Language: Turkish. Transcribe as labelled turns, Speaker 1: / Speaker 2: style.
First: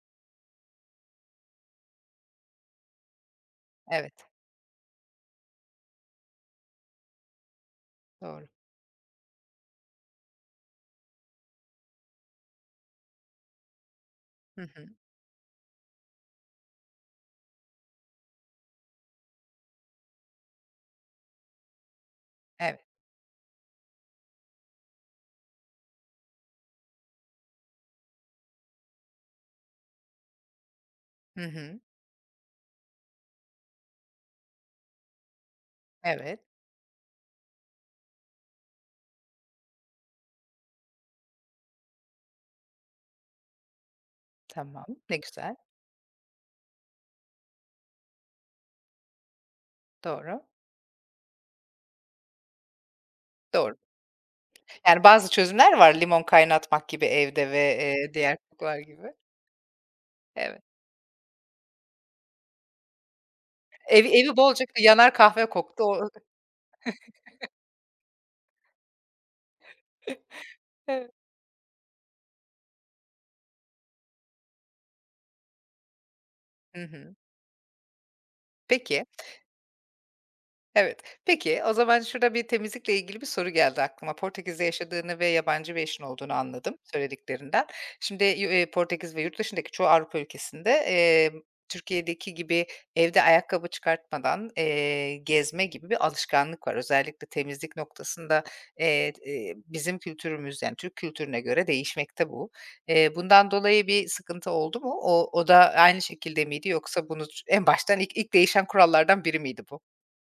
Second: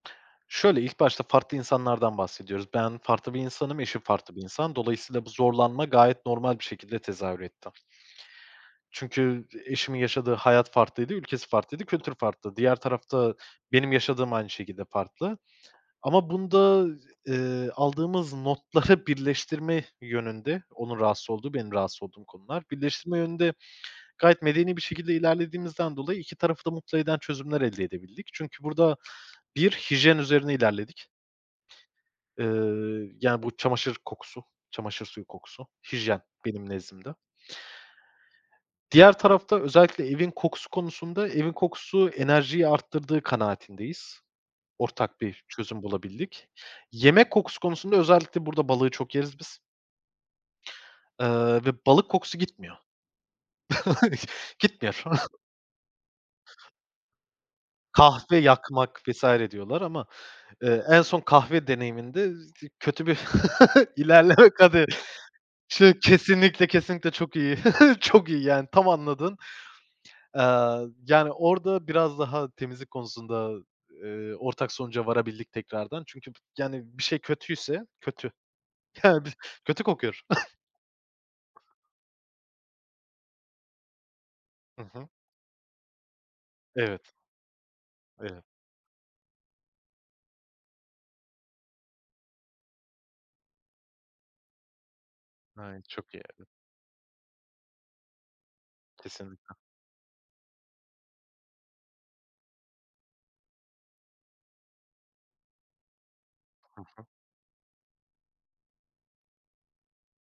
Speaker 1: Şöyle, ilk başta farklı insanlardan bahsediyoruz. Ben farklı bir insanım, eşim
Speaker 2: Evet.
Speaker 1: farklı bir insan. Dolayısıyla bu zorlanma gayet normal bir şekilde tezahür etti.
Speaker 2: Doğru.
Speaker 1: Çünkü eşimin yaşadığı hayat farklıydı, ülkesi farklıydı, kültür farklı. Diğer tarafta benim yaşadığım aynı
Speaker 2: Hı
Speaker 1: şekilde
Speaker 2: hı.
Speaker 1: farklı ama bunda, eee, aldığımız notları birleştirme yönünde, onun rahatsız olduğu, benim rahatsız olduğum konular,
Speaker 2: Evet.
Speaker 1: birleştirme yönünde gayet medeni bir şekilde ilerlediğimizden dolayı 2 tarafı da mutlu eden çözümler elde edebildik. Çünkü burada bir hijyen üzerine ilerledik.
Speaker 2: Hı hı.
Speaker 1: Eee, yani bu çamaşır kokusu, çamaşır suyu kokusu, hijyen
Speaker 2: Evet.
Speaker 1: benim nezdimde. Diğer tarafta özellikle evin kokusu konusunda, evin kokusu enerjiyi arttırdığı kanaatindeyiz.
Speaker 2: Tamam, ne
Speaker 1: Ortak bir
Speaker 2: güzel.
Speaker 1: çözüm bulabildik. Yemek kokusu konusunda özellikle burada balığı çok yeriz biz.
Speaker 2: Doğru.
Speaker 1: Eee, ve balık kokusu gitmiyor.
Speaker 2: Doğru.
Speaker 1: Gitmiyor.
Speaker 2: Yani bazı çözümler var, limon kaynatmak gibi evde ve, eee,
Speaker 1: Kahve
Speaker 2: diğer kokular
Speaker 1: yakmak
Speaker 2: gibi.
Speaker 1: vs. diyorlar ama,
Speaker 2: Evet.
Speaker 1: eee, en son kahve deneyiminde z ı kötü bir
Speaker 2: Ev evi
Speaker 1: ilerleme
Speaker 2: bolca
Speaker 1: kate
Speaker 2: yanar kahve koktu.
Speaker 1: [unintelligible]
Speaker 2: [unintelligible]
Speaker 1: kesinlikle, kesinlikle çok iyi, çok iyi yani tam anladın. Eee,
Speaker 2: Evet.
Speaker 1: yani orada biraz daha temizlik konusunda, eee, ortak sonuca varabildik tekrardan. Çünkü
Speaker 2: Hı
Speaker 1: yani bir
Speaker 2: hı.
Speaker 1: şey kötüyse kötü,
Speaker 2: Peki
Speaker 1: [unintelligible] kötü kokuyor.
Speaker 2: Evet. Peki, o zaman şurada bir temizlikle ilgili bir soru geldi aklıma. Portekiz'de
Speaker 1: Hı hı.
Speaker 2: yaşadığını ve yabancı bir eşin olduğunu anladım
Speaker 1: Evet.
Speaker 2: söylediklerinden. Şimdi,
Speaker 1: Evet.
Speaker 2: eee, Portekiz ve yurt dışındaki çoğu Avrupa ülkesinde, eee, Türkiye'deki gibi evde ayakkabı çıkartmadan, eee, gezme
Speaker 1: Ay,
Speaker 2: gibi bir
Speaker 1: çok iyi. [unintelligible]
Speaker 2: alışkanlık var. Özellikle temizlik noktasında, eee, eee,
Speaker 1: Kesinlikle.
Speaker 2: bizim kültürümüz yani Türk kültürüne göre değişmekte bu. Eee, bundan dolayı bir sıkıntı oldu mu? O o da aynı şekilde miydi
Speaker 1: Hı hı.
Speaker 2: yoksa bunu en baştan ilk, ilk değişen kurallardan biri miydi bu?